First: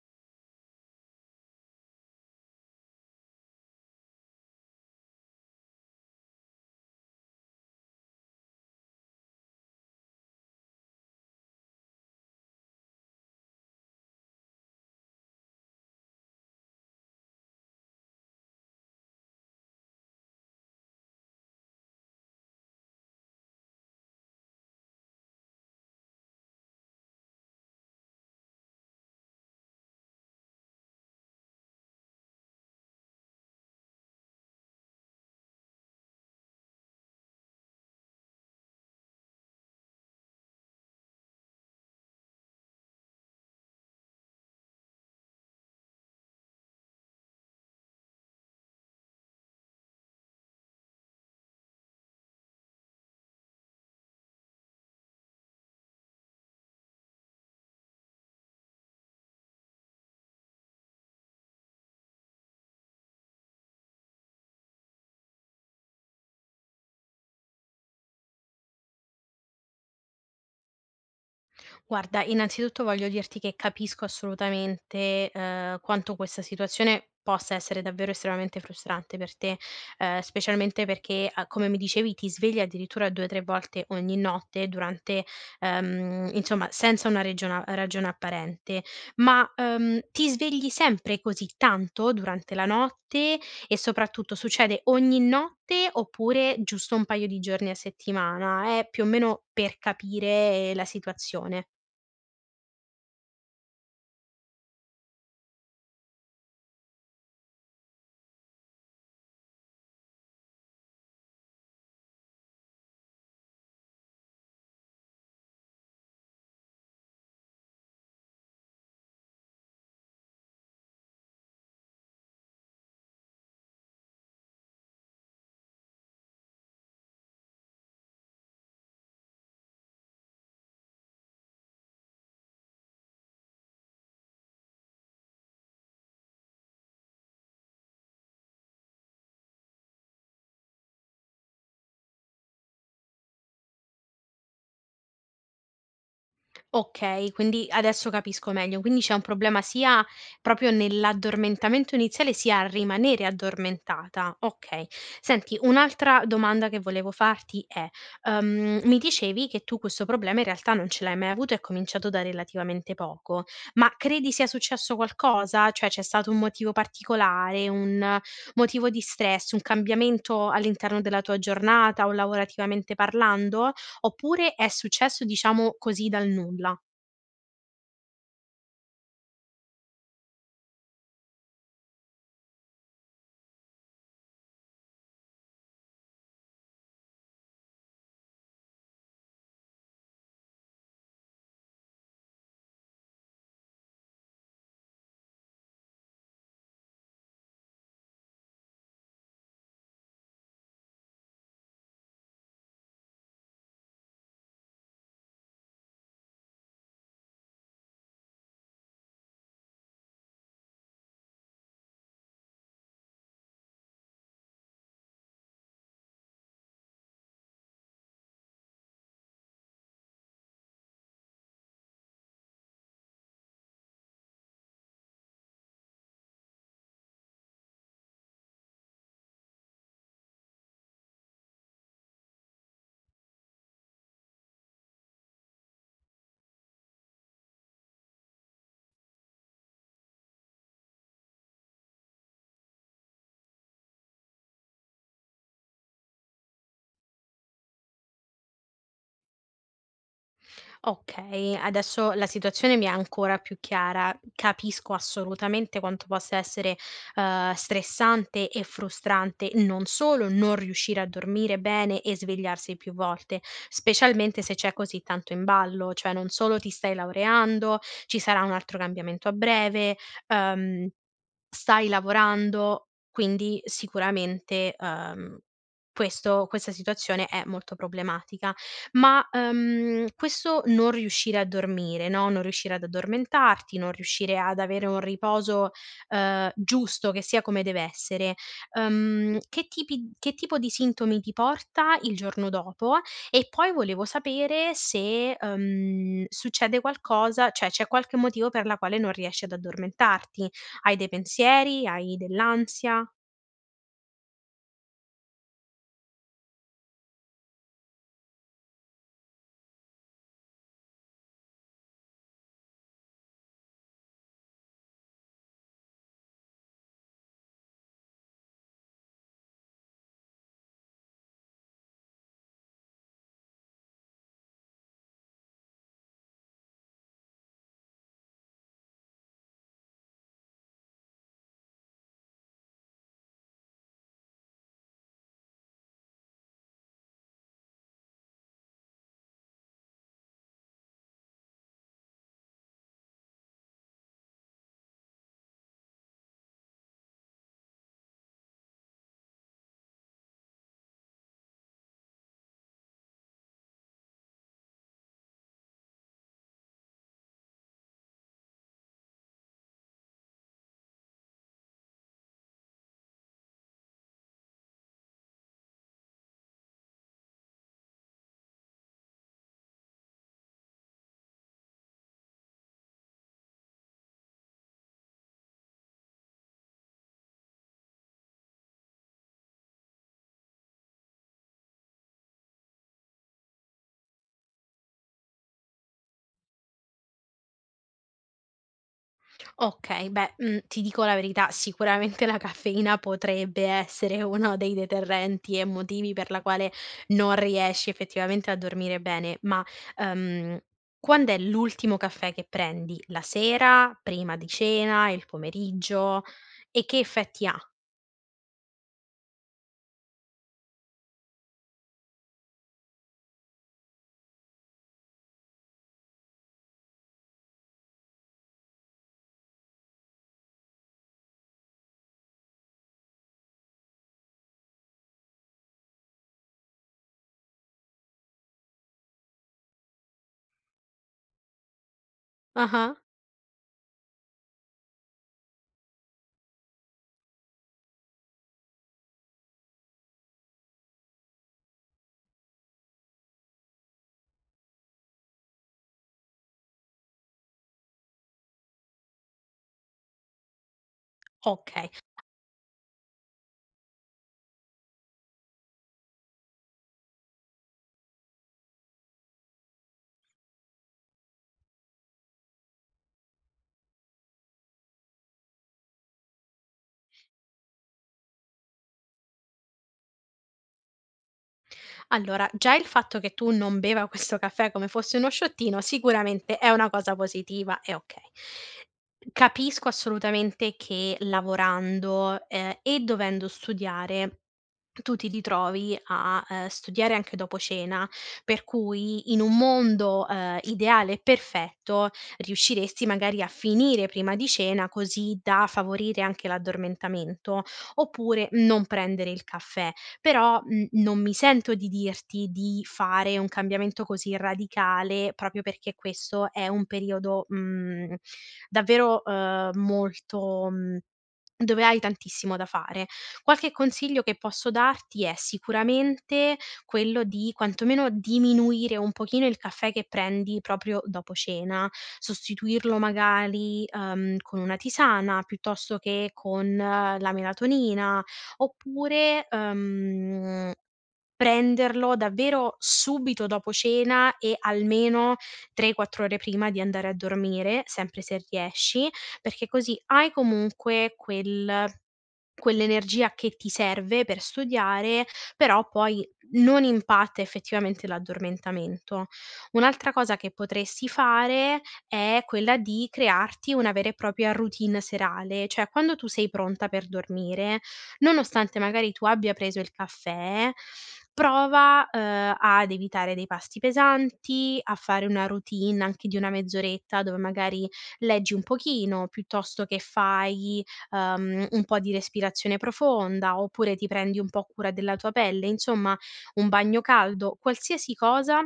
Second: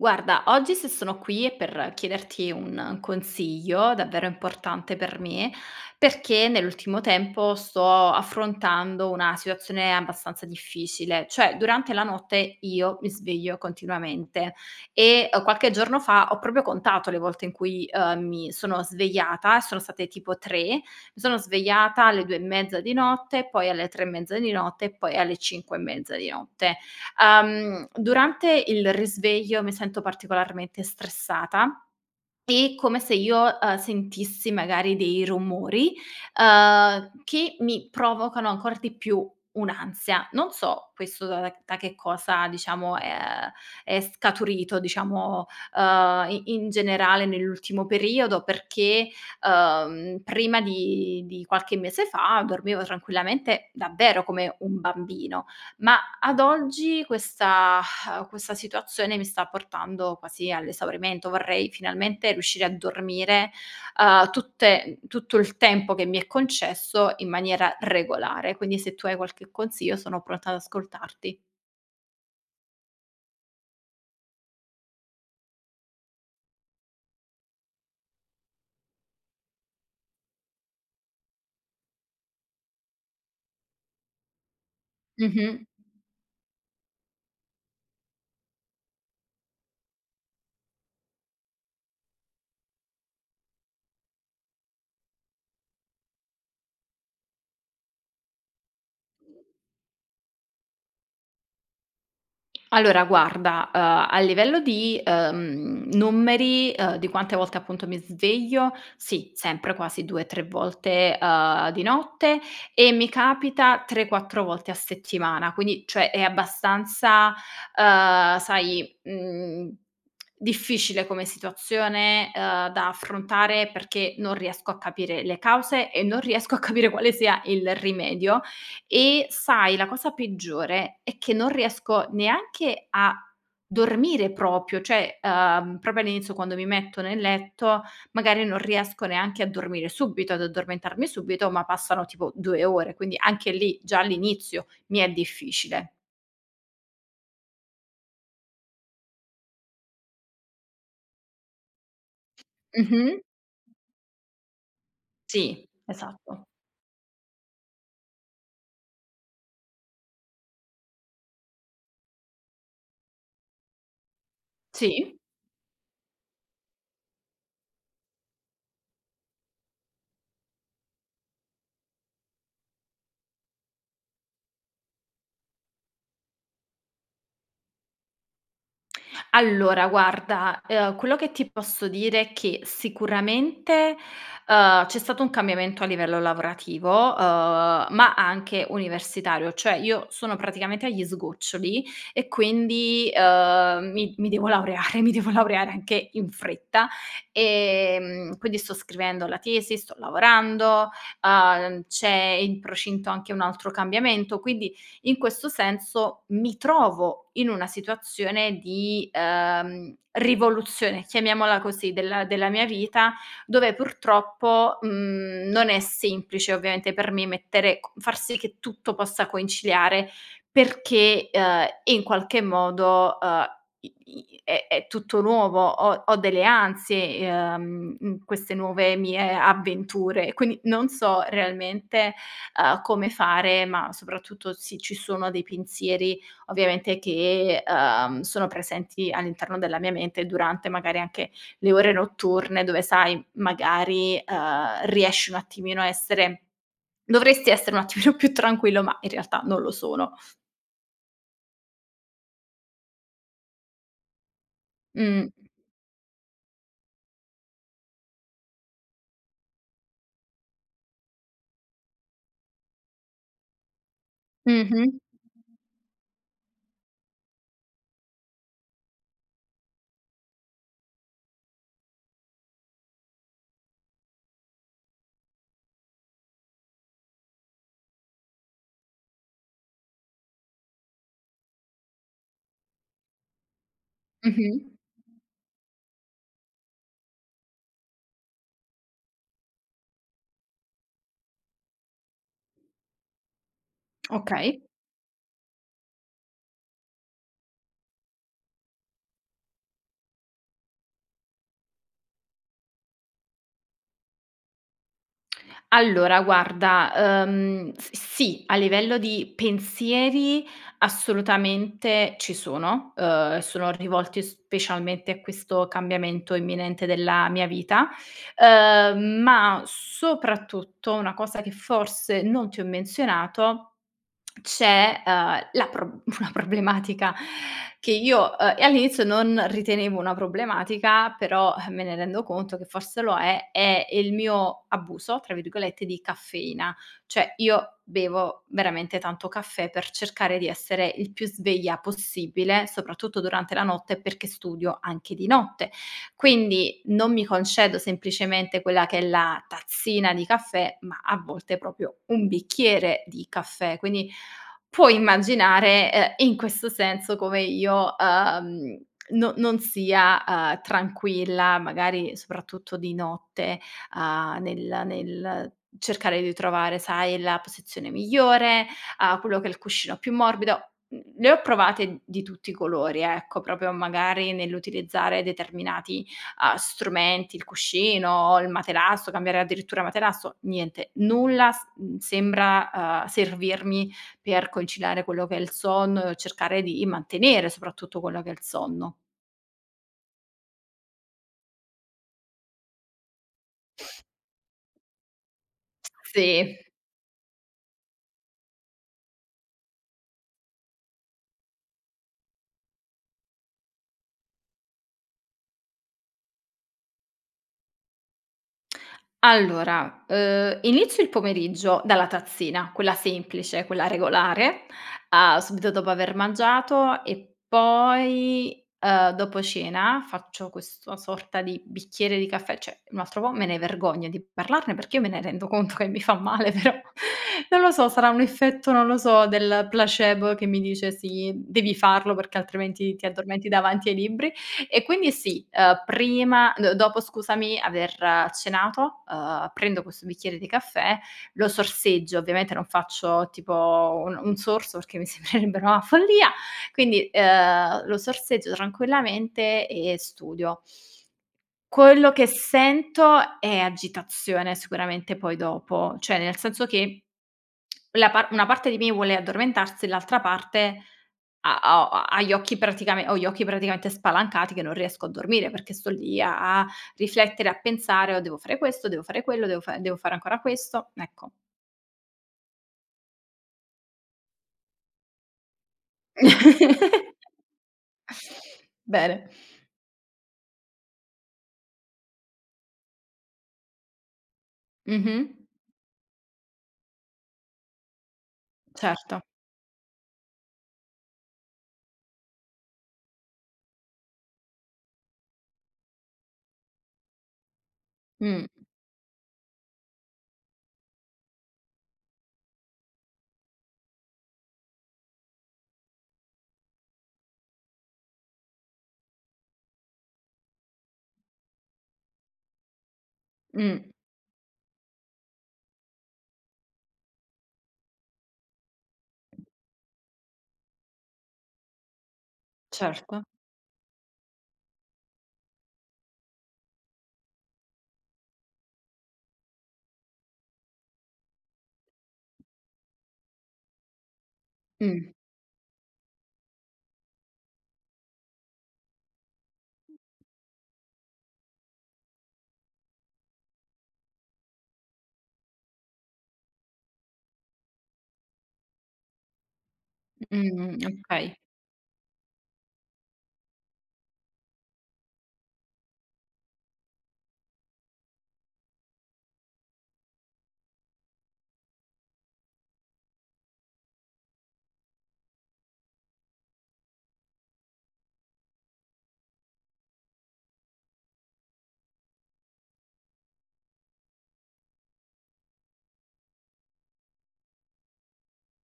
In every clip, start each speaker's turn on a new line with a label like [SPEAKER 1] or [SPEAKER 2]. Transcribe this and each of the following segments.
[SPEAKER 1] Guarda, oggi se sono qui è per chiederti un consiglio davvero importante per me, perché nell'ultimo tempo sto affrontando una situazione abbastanza difficile, cioè durante la notte io mi sveglio continuamente. E, uhm, qualche giorno fa ho proprio contato le volte in cui, uhm, mi sono svegliata e sono state tipo 3, mi sono svegliata alle 2 e mezza di notte, poi alle 3 e mezza di notte e poi alle 5 e mezza di notte. Uhm, durante il risveglio mi sento particolarmente stressata, e come se io, uhm, sentissi magari dei rumori, uhm, che mi provocano ancor di più un'ansia. Non so questo da da da che cosa diciamo è uhm, è scaturito diciamo, uhm, i in generale nell'ultimo periodo perché, uhm, prima di di qualche mese fa dormivo tranquillamente, davvero come un bambino. Ma ad oggi questa questa situazione mi sta portando quasi all'esaurimento. Vorrei finalmente riuscire a dormire, uhm, tutte tutto il tempo che mi è concesso, in maniera regolare. Quindi se tu hai qualche consiglio, sono pronta ad ascoltarti.
[SPEAKER 2] Guarda, innanzitutto voglio dirti che capisco assolutamente, uhm, quanto questa situazione possa essere davvero estremamente frustrante per te. Uhm, specialmente perché, uhm, come mi dicevi, ti svegli addirittura 2 o 3 volte ogni notte durante
[SPEAKER 1] Mh-mh.
[SPEAKER 2] ehm, insomma senza una regiona ragione apparente. Ma, uhm, ti svegli sempre così tanto durante la notte, e soprattutto succede ogni notte oppure giusto un paio di giorni a settimana? È più o meno per capire la situazione.
[SPEAKER 1] Allora guarda, uhm, a livello di, ehm, numeri, uhm, di quante volte appunto mi sveglio, sì, sempre quasi 2-3 volte, uhm, di notte e mi capita 3-4 volte a settimana. Quindi cioè è abbastanza, uhm, sai, mhmm, difficile come situazione, uhm, da affrontare perché non riesco a capire le cause, e non riesco a capire quale sia il rimedio. E sai, la cosa peggiore è che non riesco neanche a dormire proprio, cioè, uhm, proprio all'inizio quando mi metto nel letto, magari non riesco neanche a dormire subito ad addormentarmi subito, ma passano tipo 2 ore, quindi anche lì, già all'inizio mi è difficile.
[SPEAKER 2] Okay, quindi adesso capisco meglio. Quindi c'è un problema sia proprio nell'addormentamento iniziale, sia a
[SPEAKER 1] Mh-mh.
[SPEAKER 2] rimanere addormentata. Okay. Senti
[SPEAKER 1] Sì,
[SPEAKER 2] un'altra
[SPEAKER 1] esatto.
[SPEAKER 2] domanda che volevo farti è: uhm, mi dicevi che tu questo problema in realtà non ce l'hai mai avuto, è cominciato da relativamente poco. Ma credi sia successo
[SPEAKER 1] Sì.
[SPEAKER 2] qualcosa? Cioè c'è stato un motivo particolare, un motivo di stress, un cambiamento all'interno della tua giornata o lavorativamente parlando? Oppure è successo, diciamo, così dal nulla?
[SPEAKER 1] Allora guarda, ehm, quello che ti posso dire è che sicuramente, uhm, c'è stato un cambiamento a livello lavorativo, uhm, ma anche universitario, cioè io sono praticamente agli sgoccioli, e quindi, ehm, mi mi devo laureare, mi devo laureare anche in fretta. Ehm, quindi sto scrivendo la tesi, sto lavorando, uhm, c'è in procinto anche un altro cambiamento, quindi in questo senso mi trovo in una situazione di, ehm, rivoluzione, chiamiamola così, della della mia vita, dove purtroppo, mhmm, non è semplice ovviamente per me mettere co far sì che tutto possa conciliare, perché, ehm, in qualche modo, ehm, i i è è tutto nuovo, ho ho delle ansie, ehm, mhmm, queste nuove mie avventure. Quindi non so realmente, ehm, come fare, ma soprattutto se ci sono dei pensieri, ovviamente, che, ehm sono presenti all'interno della mia mente, durante magari anche le ore notturne dove sai, magari, ehm, riesci un attimino a essere dovresti essere un attimino più tranquillo, ma in realtà non lo sono.
[SPEAKER 2] Okay, adesso la situazione mi è ancora più chiara. Capisco
[SPEAKER 1] Mh.
[SPEAKER 2] assolutamente quanto possa essere, ehm, stressante e frustrante, non solo non riuscire a dormire bene e svegliarsi più volte, specialmente se c'è
[SPEAKER 1] Mh-mh.
[SPEAKER 2] così tanto in ballo: cioè non solo ti stai laureando, ci sarà un altro cambiamento a breve, ehm, stai lavorando, quindi sicuramente, ehm, questo questa situazione è molto problematica. Ma, ehm, questo non riuscire a dormire, no, non riuscire ad addormentarti, non riuscire ad
[SPEAKER 1] Mh-mh.
[SPEAKER 2] avere un riposo, ehm, giusto che sia come dev'essere, ehm, che tipi che tipo di sintomi ti porta il giorno dopo, e poi volevo
[SPEAKER 1] Okay.
[SPEAKER 2] sapere se, ehm, succede qualcosa cioè c'è qualche motivo per la quale non riesci ad addormentarti. Hai dei pensieri, hai dell'ansia?
[SPEAKER 1] Allora, guarda, uhm, s sì. A livello di pensieri, assolutamente ci sono, uhm, e sono rivolti specialmente a questo cambiamento imminente della mia vita. Uhm, ma soprattutto una cosa che forse non ti ho menzionato, c'è, uhm, la pro una problematica, che io uhm, e all'inizio non ritenevo una problematica, però, eh, me ne rendo conto che forse lo è, è il mio "abuso", tra virgolette, di caffeina. Cioè io bevo veramente tanto caffè per cercare di essere il più sveglia possibile, soprattutto durante la notte, perché studio anche di notte. Quindi non mi concedo semplicemente quella che è la tazzina di caffè, ma a volte proprio un bicchiere di caffè. Quindi, puoi immaginare, ehm, e in questo senso come io, uhm, no non sia, uhm, tranquilla, magari soprattutto di notte, uhm, nel nel cercare di trovare, sai, la posizione migliore, a quello che è il cuscino più morbido. Mhmm, le ho provate di tutti i colori ecco, proprio magari nell'utilizzare determinati, uhm, strumenti, il cuscino, il materasso, cambiare addirittura materasso, niente, nulla s mhmm, sembra, uhm, servirmi, per conciliare quello che è il sonno e cercare di mantenere soprattutto quello che è il sonno.
[SPEAKER 2] Okay. Beh, mhmm, ti dico la verità, sicuramente la caffeina potrebbe essere uno dei deterrenti e motivi per la
[SPEAKER 1] Sì.
[SPEAKER 2] quale non riesci effettivamente a dormire bene. Ma, ehm, quand'è l'ultimo caffè che prendi? La sera? Prima di cena? Il pomeriggio? E che effetti ha?
[SPEAKER 1] Allora, uhm, inizio il pomeriggio dalla tazzina, quella semplice, quella regolare, uhm, subito dopo aver mangiato e poi, uhm, dopo cena, faccio questo sorta di bicchiere di caffè cioè un altro po' me ne vergogno di parlarne perché, io me ne rendo conto che mi fa male però, non lo so, sarà un effetto, non lo so, del placebo, che mi dice: "Sì, devi farlo perché
[SPEAKER 2] Ah-ah.
[SPEAKER 1] altrimenti ti addormenti davanti ai libri". E quindi sì, ehm, prima d dopo scusami aver cenato, uhm, prendo questo bicchiere di caffè, lo sorseggio, ovviamente non faccio tipo un un sorso perché mi sembrerebbe una follia, quindi, uhm, lo sorseggio tranquillamente e studio.
[SPEAKER 2] Okay.
[SPEAKER 1] Quello che sento è agitazione, sicuramente poi dopo, cioè nel senso che, la par una parte di me vuole addormentarsi e l'altra parte, ha ho ha ha gli occhi praticamen ho gli occhi praticamente spalancati che non riesco a dormire perché sto lì a a, riflettere e a pensare: "Oh, devo fare questo, devo fare quello, devo fa devo fare ancora questo"; ecco.
[SPEAKER 2] Allora, già il fatto che tu non beva questo caffè come fosse uno shottino sicuramente è una cosa positiva e okay.
[SPEAKER 1] Bene.
[SPEAKER 2] Capisco assolutamente che lavorando, ehm, e dovendo studiare, tu ti
[SPEAKER 1] Mh-mh.
[SPEAKER 2] ritrovi a, ehm, studiare anche dopo cena, per
[SPEAKER 1] Certo.
[SPEAKER 2] cui, in un mondo, ehm, ideale e perfetto, riusciresti magari a finire prima di cena, così da favorire anche l'addormentamento
[SPEAKER 1] Mh.
[SPEAKER 2] oppure non prendere il caffè. Però, mhmm, non mi sento di dirti di fare un cambiamento così radicale proprio perché questo è un periodo, mhmm, davvero, uhm, molto, mhmm, dove hai tantissimo da fare. Qualche
[SPEAKER 1] Mh.
[SPEAKER 2] consiglio che posso darti è sicuramente quello di, quantomeno, diminuire un pochino il caffè che prendi proprio dopo cena, sostituirlo
[SPEAKER 1] Certo.
[SPEAKER 2] magari, uhm, con una tisana, piuttosto che con la melatonina, oppure, uhm, prenderlo davvero subito dopo cena e
[SPEAKER 1] Mh.
[SPEAKER 2] almeno 3, 4 ore prima di andare a dormire, sempre se riesci, perché così hai comunque quel quell'energia che ti serve per studiare, però poi non impatta effettivamente l'addormentamento. Un'altra cosa che
[SPEAKER 1] Mh-mh.
[SPEAKER 2] potresti
[SPEAKER 1] Okay.
[SPEAKER 2] fare è quella di crearti una vera e propria routine serale, cioè quando tu sei pronta per dormire, nonostante magari tu abbia preso il caffè, prova, uhm, ad evitare dei pasti pesanti, a fare una routine anche di una mezz'oretta dove, magari, leggi un pochino, piuttosto che fai, uhm, un po' di respirazione profonda, oppure ti prendi un po' cura della tua pelle, insomma, un bagno caldo, qualsiasi cosa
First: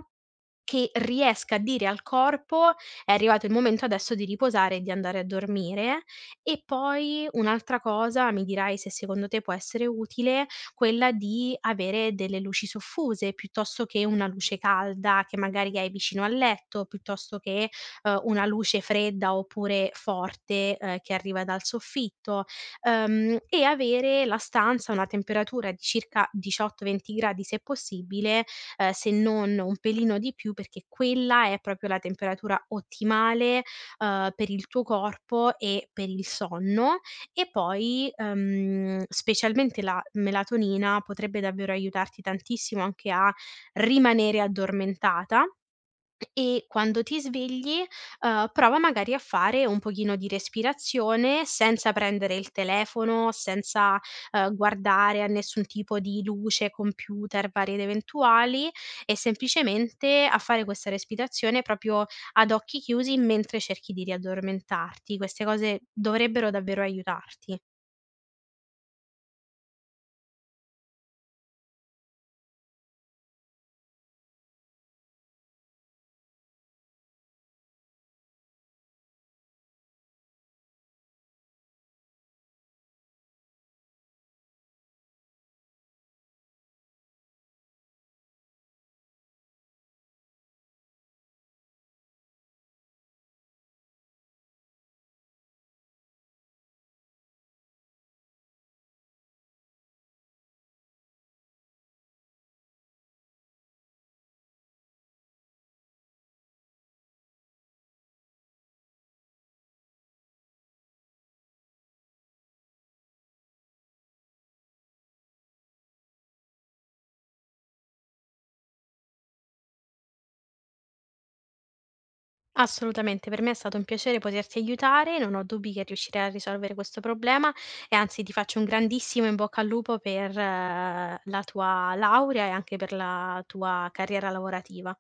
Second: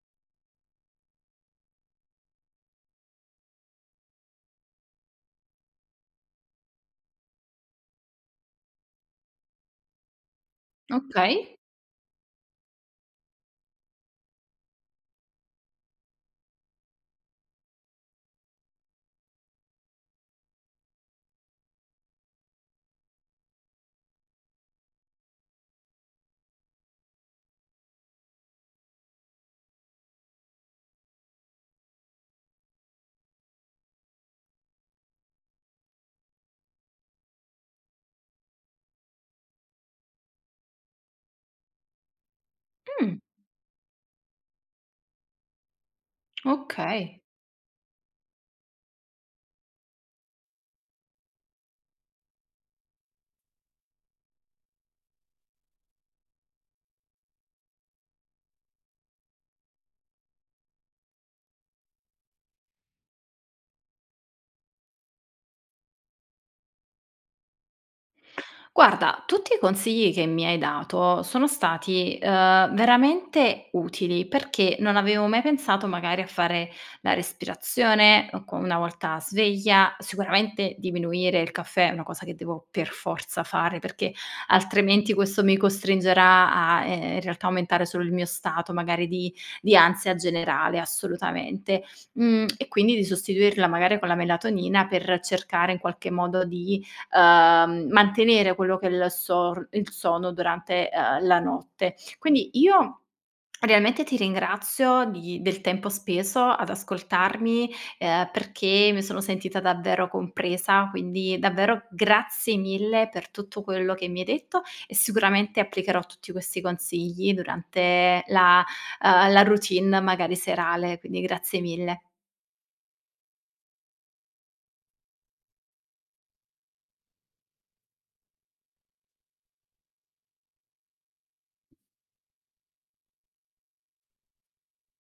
[SPEAKER 2] che riesca a dire al corpo: è arrivato il momento adesso di riposare e di andare a dormire. E poi un'altra cosa, mi dirai se secondo te può essere utile, quella di
[SPEAKER 1] Okay.
[SPEAKER 2] avere delle luci soffuse piuttosto che una luce calda che magari hai vicino al letto, piuttosto che, uhm, una luce fredda oppure forte, ehm, che arriva dal soffitto, uhm, e avere la stanza a una temperatura di circa 18, 20 gradi se possibile, ehm se non un pelino di più, perché quella è proprio la temperatura ottimale, uhm, per il tuo corpo e per il sonno. E poi, ehm, specialmente la melatonina potrebbe davvero aiutarti tantissimo anche
[SPEAKER 1] Mh.
[SPEAKER 2] a rimanere addormentata, e quando ti
[SPEAKER 1] Okay.
[SPEAKER 2] svegli, uhm, prova, magari, a fare un pochino di respirazione, senza prendere il telefono, senza, uhm, guardare a nessun tipo di luce, computer, varie ed eventuali, e semplicemente a fare questa respirazione proprio ad occhi chiusi mentre cerchi di riaddormentarti. Queste cose dovrebbero davvero aiutarti.
[SPEAKER 1] Guarda, tutti i consigli che mi hai dato sono stati, uhm, veramente utili perché non avevo mai pensato, magari, a fare la respirazione o co una volta sveglia, sicuramente diminuire il caffè è una cosa che devo per forza fare, perché altrimenti questo mi costringerà a, ehm, in realtà aumentare solo il mio stato, magari di di ansia generale, assolutamente. Mhmm, e quindi di sostituirla magari con la melatonina, per cercare in qualche modo di, uhm, mantenere quello che è il sor il sonno durante, uhm, la notte. Quindi io, realmente ti ringrazio di del tempo speso ad ascoltarmi, ehm, perché mi sono sentita davvero compresa. Quindi davvero grazie mille per tutto quello che mi hai detto e, sicuramente, applicherò tutti questi consigli durante la uhm, la routine, magari serale. Quindi grazie mille.
[SPEAKER 2] Assolutamente, per me è stato un piacere poterti aiutare. Non ho dubbi che riuscirai a risolvere questo problema, e anzi ti faccio un grandissimo in bocca al lupo per la tua laurea e anche per la tua carriera lavorativa.